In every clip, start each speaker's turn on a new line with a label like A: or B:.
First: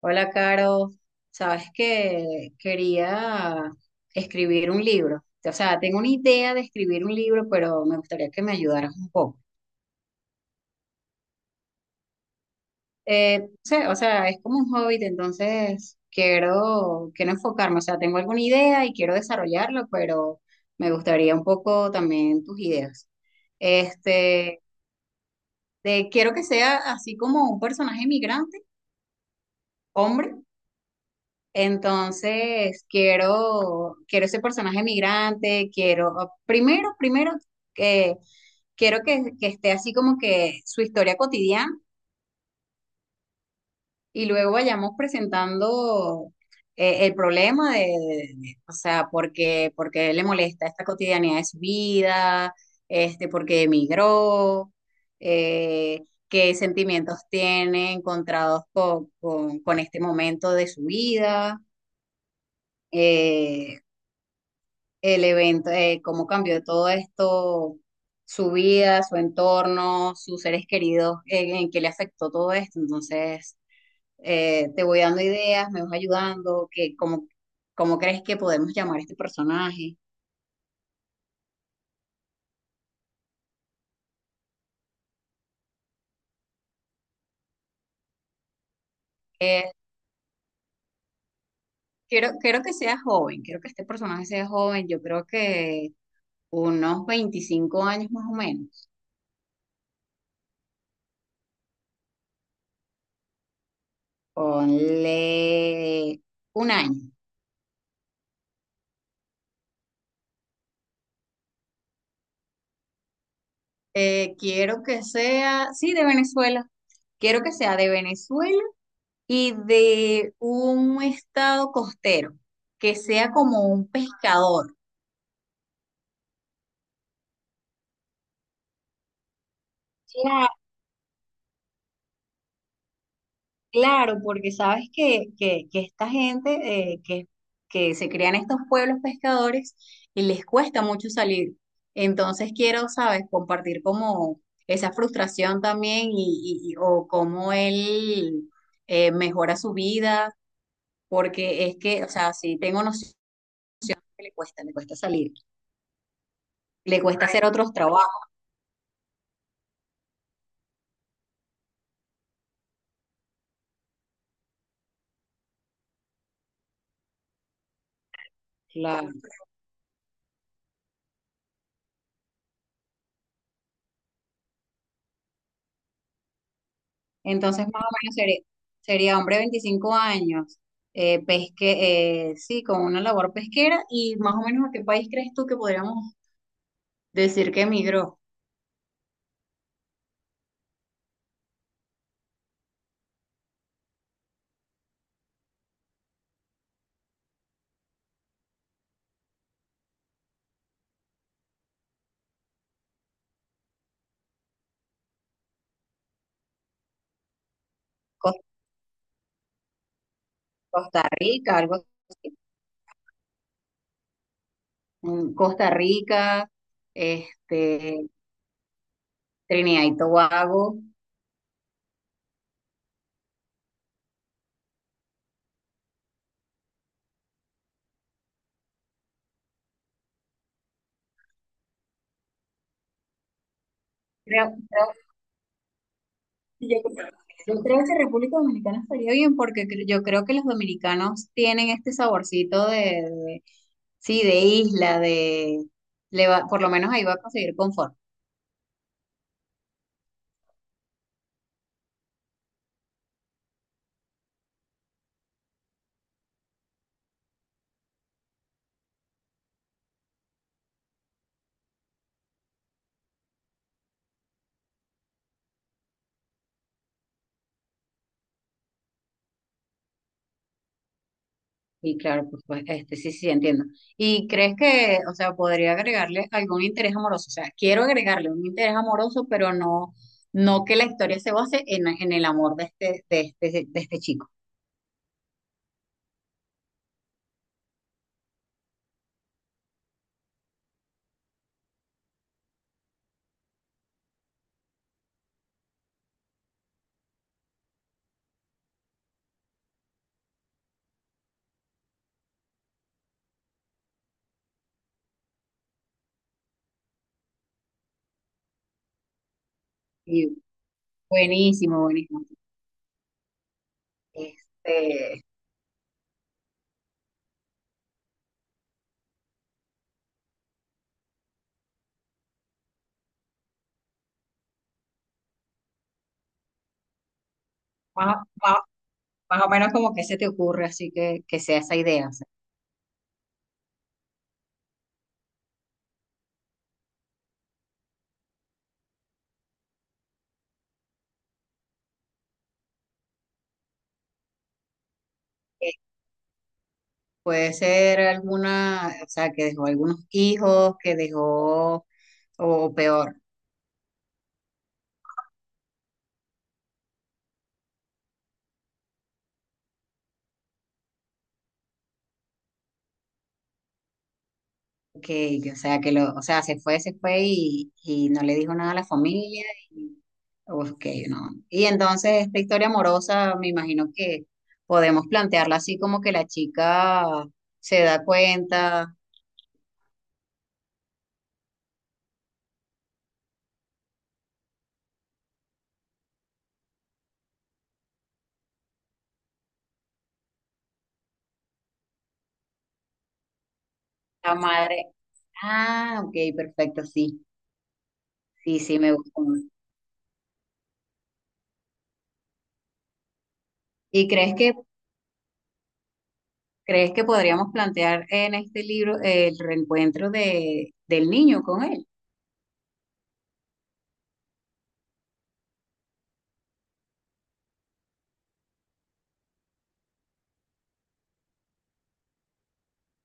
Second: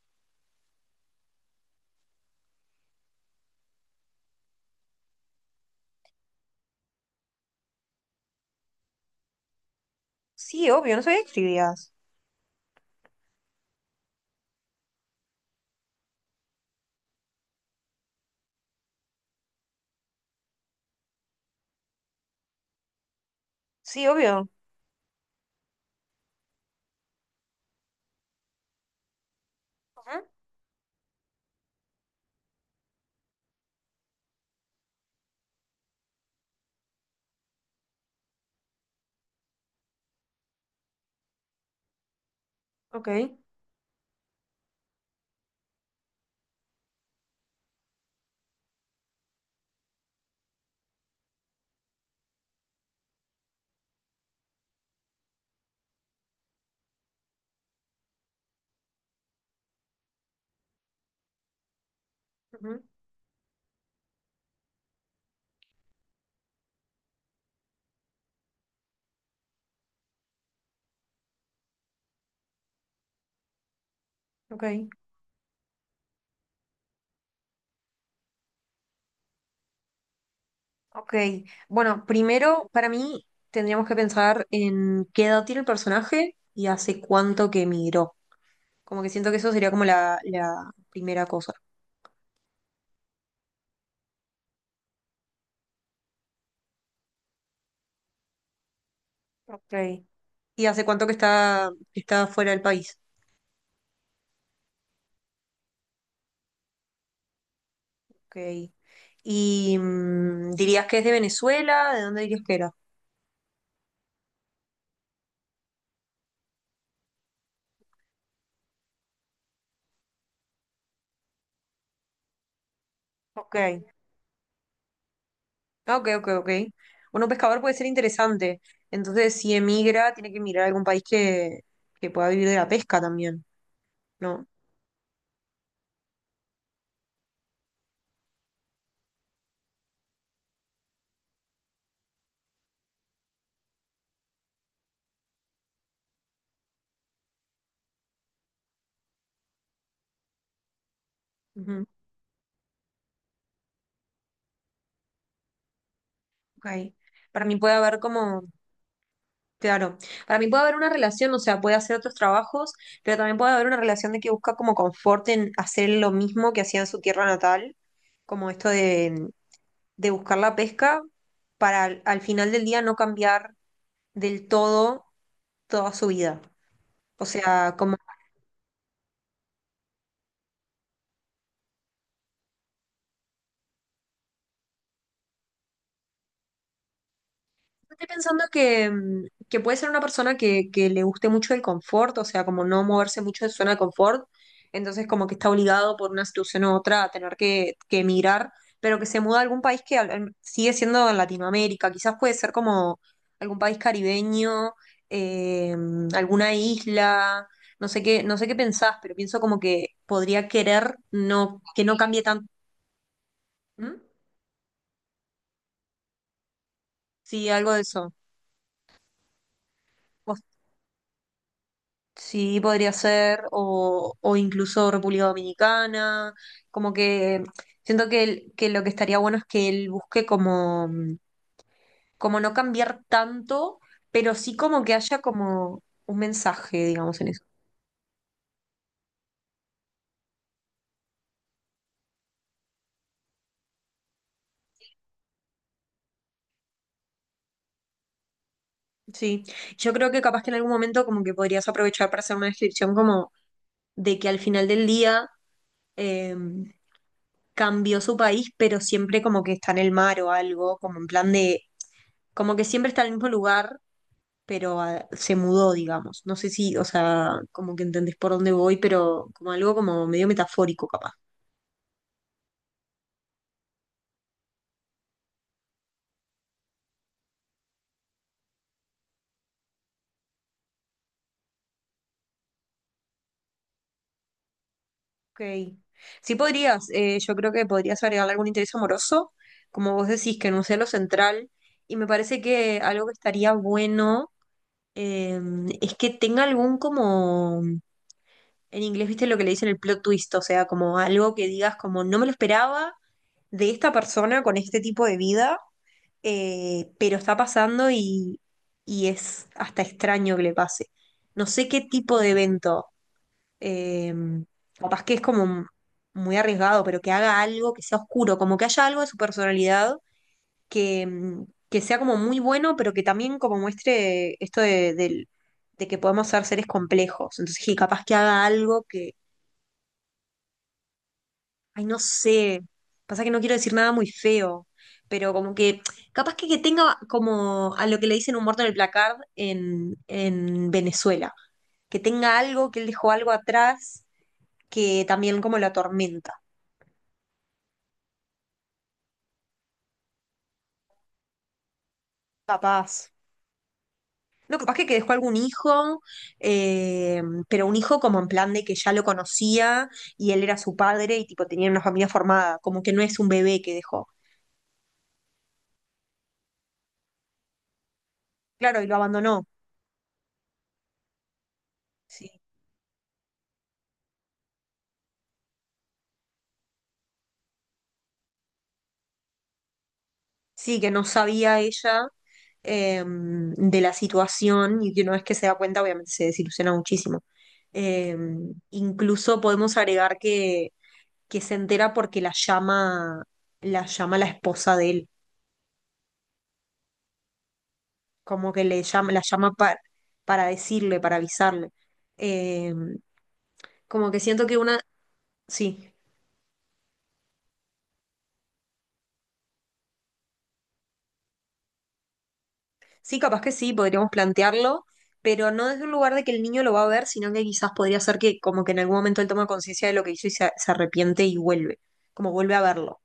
A: Hola, Caro. Sabes que quería escribir un libro. O sea, tengo una idea de escribir un libro, pero me gustaría que me ayudaras un poco.
B: Sí, obvio, no sabía que escribías.
A: Es como un hobby, entonces quiero enfocarme. O sea, tengo alguna idea y quiero desarrollarlo, pero me gustaría un poco también tus ideas.
B: Sí, obvio.
A: Este, Quiero que sea así como un personaje migrante,
B: Ujú.
A: hombre. Entonces, quiero ese personaje migrante, quiero, primero, que quiero que esté así como que su historia cotidiana,
B: Ok,
A: y luego vayamos presentando el problema o sea, por qué le molesta esta cotidianidad de su vida, este, por qué emigró, eh, qué sentimientos tiene encontrados con este momento de su vida.
B: ujú,
A: Eh, el evento, cómo cambió todo esto, su vida, su entorno, sus seres queridos, en qué le afectó todo esto. Entonces,
B: ok,
A: te voy dando ideas, me vas ayudando, cómo, cómo crees que podemos llamar a este personaje.
B: ok. Bueno, primero, para mí, tendríamos que pensar en qué edad tiene el personaje y hace cuánto que emigró. Como que siento que eso
A: Eh,
B: sería como la primera cosa.
A: Quiero que sea joven, quiero que este personaje sea joven, yo creo que unos 25 años más o menos,
B: Ok. ¿Y hace cuánto que está fuera del país?
A: ponle un año.
B: Ok. ¿Y mm, dirías que es de Venezuela? ¿De dónde dirías que era?
A: Quiero que sea, sí, de Venezuela. Quiero que sea de Venezuela y de un estado costero, que sea
B: Ok.
A: como un pescador.
B: Ah, ok, ok, ok. Bueno, un pescador puede ser interesante. Entonces, si emigra, tiene que
A: Cla-
B: mirar a algún país que pueda vivir de la pesca también,
A: Claro,
B: ¿no?
A: porque sabes que esta gente que se crean estos pueblos pescadores y les cuesta mucho salir. Entonces quiero, sabes, compartir como esa frustración también o cómo él mejora su vida porque es
B: Ujú,
A: que, o sea, si tengo noción que le cuesta salir,
B: ok.
A: le cuesta
B: Para
A: hacer
B: mí
A: otros
B: puede haber
A: trabajos.
B: como, claro, para mí puede haber una relación, o sea, puede hacer otros trabajos, pero también puede haber una relación de que busca como confort en hacer lo mismo que hacía en su tierra natal, como esto
A: Claro.
B: de buscar la pesca para al final del día no cambiar del todo toda su vida. O
A: Entonces,
B: sea,
A: más o
B: como
A: menos sería, sería hombre de 25 años, sí, con una labor pesquera, y más o menos ¿a qué país crees tú que podríamos decir que
B: estoy
A: emigró?
B: pensando que, mm, que puede ser una persona que le guste mucho el confort, o sea, como no moverse mucho de su zona de confort, entonces como que está obligado por una situación u otra a tener que emigrar, pero que se muda a algún país que sigue siendo en Latinoamérica, quizás puede ser como algún país caribeño, eh, alguna isla, no sé qué, no
A: Cos-
B: sé qué pensás, pero pienso como que podría querer
A: Costa Rica,
B: no,
A: algo
B: que no cambie
A: así.
B: tanto. ¿Mm?
A: Mm, Costa Rica,
B: Sí, algo de
A: este,
B: eso.
A: Trinidad y Tobago.
B: Sí, podría ser, o incluso República Dominicana, como que siento que, que lo que estaría bueno es que él busque como, como no cambiar tanto, pero
A: Creo,
B: sí como
A: creo,
B: que haya como un
A: Yo
B: mensaje,
A: creo,
B: digamos, en eso.
A: yo creo que República Dominicana estaría bien porque yo creo que los dominicanos tienen este saborcito de- sí, de isla, de, por lo menos ahí va a conseguir confort.
B: Sí, yo creo que capaz que en algún momento como que podrías aprovechar para hacer una descripción como de que al final del día eh, cambió su país, pero siempre como que está en el mar o algo, como en plan de, como que siempre está en el mismo lugar pero ah, se mudó, digamos. No sé si, o sea, como que entendés por dónde voy, pero como algo como medio metafórico, capaz.
A: Y claro, pues, pues, este, sí, sí, entiendo. ¿Y crees que, o sea, podría agregarle algún interés amoroso? O sea, quiero agregarle un interés amoroso, pero no, no que la historia se base en el amor de de este chico.
B: Ok. Sí podrías, yo creo que podrías agregarle algún interés amoroso, como vos decís, que no sea lo central, y me parece que algo que estaría bueno eh, es que tenga algún como, en inglés, viste lo que le dicen el plot twist, o sea, como algo que digas como no me lo esperaba de esta persona con este tipo de vida, pero está pasando y es hasta extraño
A: Y
B: que le pase. No sé qué tipo
A: buenísimo.
B: de evento, eh, capaz que es
A: Este,
B: como muy arriesgado, pero que haga algo que sea oscuro, como que haya algo de su personalidad que, mm, que sea como muy bueno, pero que también como muestre esto de de que podemos ser seres complejos. Entonces, sí, capaz que haga algo que...
A: más o menos como que se te ocurre, así que sea esa
B: Ay, no
A: idea. O sea,
B: sé. Pasa que no quiero decir nada muy feo, pero como que capaz que tenga como a lo que le dicen un muerto en el placard en Venezuela, que tenga algo, que él dejó algo atrás que también como lo
A: que
B: atormenta.
A: puede ser alguna, o sea, que dejó algunos hijos, que dejó, o
B: Capaz.
A: peor,
B: No, capaz que dejó algún hijo, eh, pero un hijo como en plan de que ya lo conocía y él era su padre y tipo tenían una familia formada, como que no es un bebé que dejó.
A: o sea, o sea, se fue y no le dijo nada a
B: Claro,
A: la
B: y lo
A: familia.
B: abandonó.
A: Y ok, no. Y entonces
B: Sí.
A: esta historia amorosa, me imagino que podemos plantearla así como que la chica se da cuenta,
B: Sí, que no sabía ella de la situación y que una vez que se da cuenta, obviamente se desilusiona muchísimo. Eh, Incluso podemos agregar que se entera porque la llama, la llama la
A: la
B: esposa
A: madre,
B: de él,
A: ah, ok, perfecto, sí,
B: como
A: sí,
B: que
A: sí,
B: le
A: me
B: llama, la
A: gusta.
B: llama para decirle, para avisarle. Eh,
A: ¿Y
B: Como que
A: crees
B: siento
A: que
B: que una... Sí.
A: ¿Crees que podríamos plantear en este libro el reencuentro de, del niño con él?
B: Sí, capaz que sí, podríamos plantearlo, pero no desde un lugar de que el niño lo va a ver, sino que quizás podría ser que como que en algún momento él toma conciencia de lo que hizo y se arrepiente y vuelve, como vuelve a verlo.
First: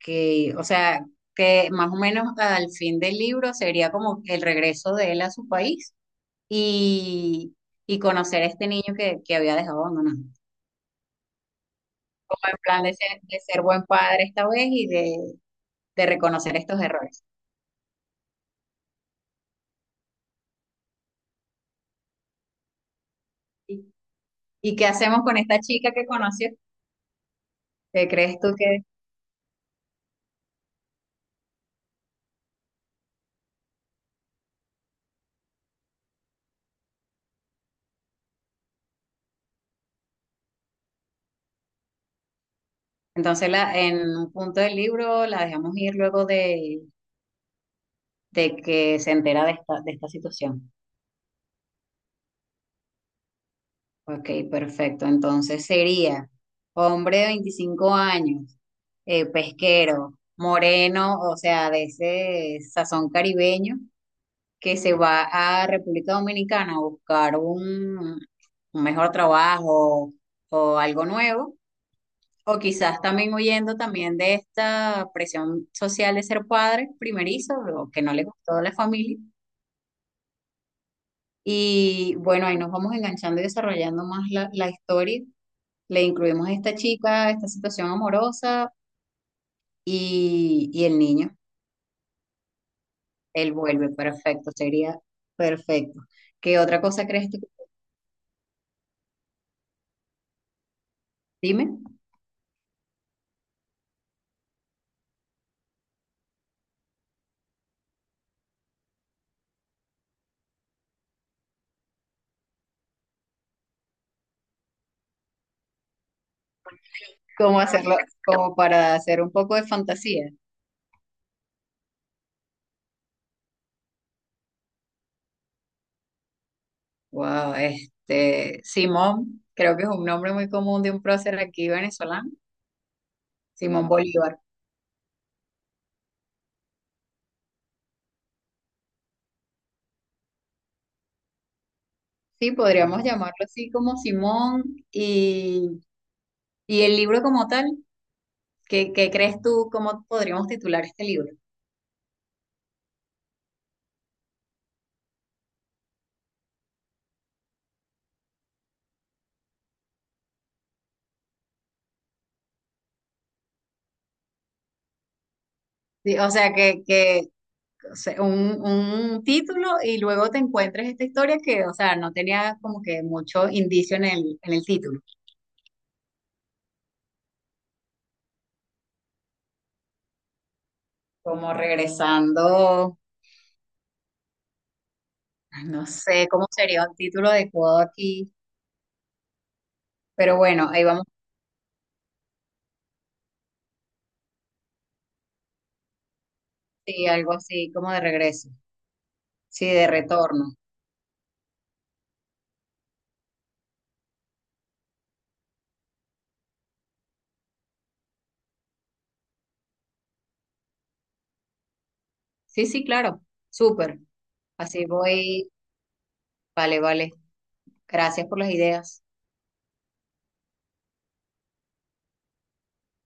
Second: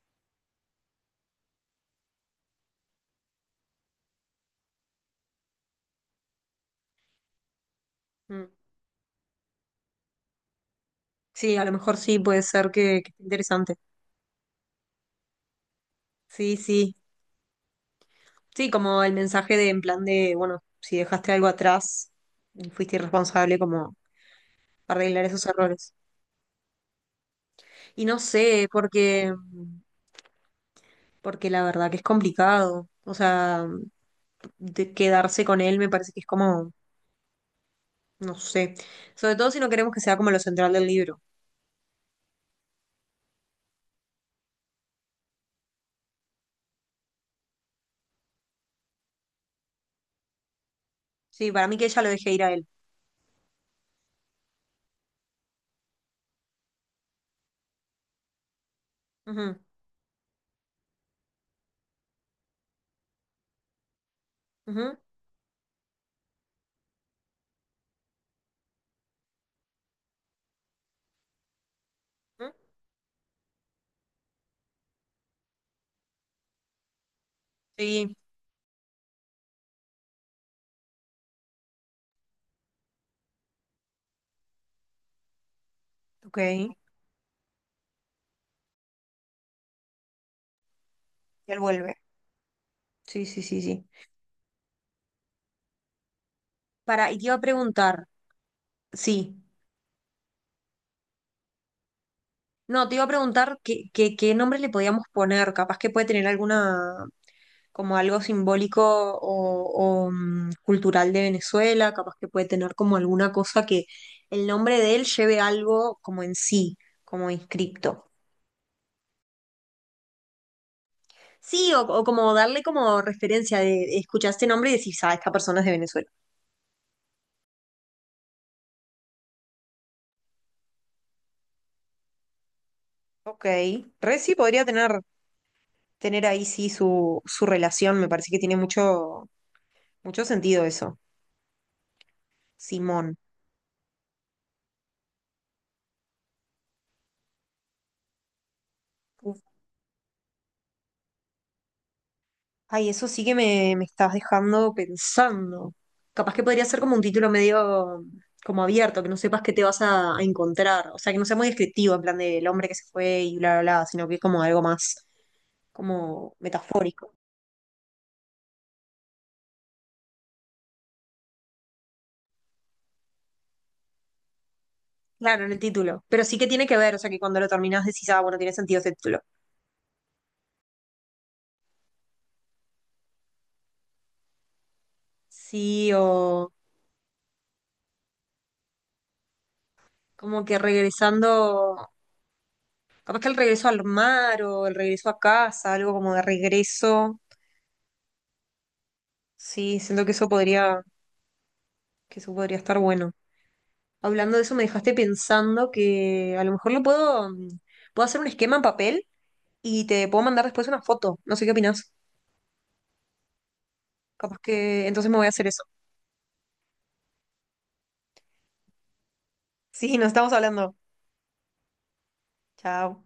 A: Que, o sea, que más o menos al fin del libro sería como el regreso de él a su país y, y conocer a
B: Mm.
A: este niño que había dejado abandonado.
B: Sí, a lo mejor sí,
A: Como
B: puede
A: en
B: ser
A: plan
B: que esté
A: de ser
B: interesante.
A: buen padre esta vez y de reconocer
B: Sí,
A: estos
B: sí,
A: errores.
B: sí, como el mensaje de en plan de, bueno, si dejaste algo atrás y fuiste irresponsable,
A: ¿Y,
B: como
A: y qué hacemos
B: arreglar
A: con
B: esos
A: esta chica
B: errores.
A: que conoció?
B: Y
A: ¿Qué
B: no
A: crees tú
B: sé,
A: que...
B: porque, porque la verdad que es complicado, o sea, de quedarse con él me parece que es como... No sé. Sobre todo si no queremos que sea como lo central del libro.
A: Entonces la, en un punto del libro la dejamos ir luego de que se entera de esta situación.
B: Sí, para mí que ella lo deje ir a él.
A: Ok, perfecto. Entonces sería hombre de 25 años,
B: Ujú,
A: pesquero, moreno, o sea, de ese sazón caribeño, que se
B: ujú,
A: va a República Dominicana a buscar un mejor trabajo o algo nuevo,
B: ujú.
A: o quizás también huyendo también de esta presión social de ser padre primerizo, o que no
B: Sí,
A: le gustó la familia. Y bueno, ahí nos vamos enganchando y desarrollando más la, la historia. Le
B: ok.
A: incluimos a esta
B: Y
A: chica, esta situación amorosa y el niño.
B: él vuelve. Sí, sí,
A: Él
B: sí, sí.
A: vuelve, perfecto, sería perfecto. ¿Qué otra cosa
B: Para, y te
A: crees
B: iba
A: tú?
B: a preguntar, sí.
A: Dime,
B: No, te iba a preguntar qué, qué, qué nombre le podíamos poner. Capaz que puede tener alguna, como algo simbólico o, mm, cultural de Venezuela, capaz que puede tener como alguna cosa que el nombre de él lleve algo como en sí, como
A: ¿cómo hacerlo?
B: inscripto.
A: Como para hacer un poco de fantasía.
B: Sí, o como darle como referencia de escuchar este nombre y decir, ah, esta persona es de Venezuela.
A: Wow, este, Simón, creo que es un nombre muy común de un prócer aquí venezolano,
B: Ok,
A: Simón
B: re sí
A: Bolívar.
B: podría tener, tener ahí sí su relación, me parece que tiene mucho, mucho sentido eso,
A: Sí, podríamos
B: Simón.
A: llamarlo así como Simón, y, y el libro como tal. ¿Qué, qué
B: Uf.
A: crees tú, cómo podríamos titular este libro?
B: Ay, eso sí que me estás dejando pensando. Capaz que podría ser como un título medio como abierto, que no sepas qué te vas a encontrar. O sea, que no sea muy descriptivo en plan del hombre que se fue y bla, bla, bla, sino que es como algo más
A: Sí, o
B: como
A: sea,
B: metafórico.
A: que o sea, un título y luego te encuentres esta historia que, o sea, no tenía como que mucho indicio en el título.
B: Claro, en el título. Pero sí que tiene que ver, o sea, que cuando lo terminas decís, ah, bueno, tiene sentido ese título.
A: Como regresando, ay, no
B: Sí,
A: sé cómo
B: o
A: sería un título adecuado aquí, pero
B: como que
A: bueno, ahí vamos,
B: regresando, capaz que el regreso al mar o el regreso a casa, algo como de
A: sí,
B: regreso.
A: algo así como de regreso, sí,
B: Sí,
A: de
B: siento
A: retorno.
B: que eso podría estar bueno. Hablando de eso, me dejaste pensando que a lo mejor lo puedo, mm, puedo hacer un esquema en papel y te puedo mandar después una foto. No sé qué opinás.
A: Sí, sí, claro, súper.
B: Capaz
A: Así
B: que entonces me voy a hacer
A: voy,
B: eso.
A: vale, vale. Gracias por las ideas.
B: Sí, nos estamos hablando. Chao.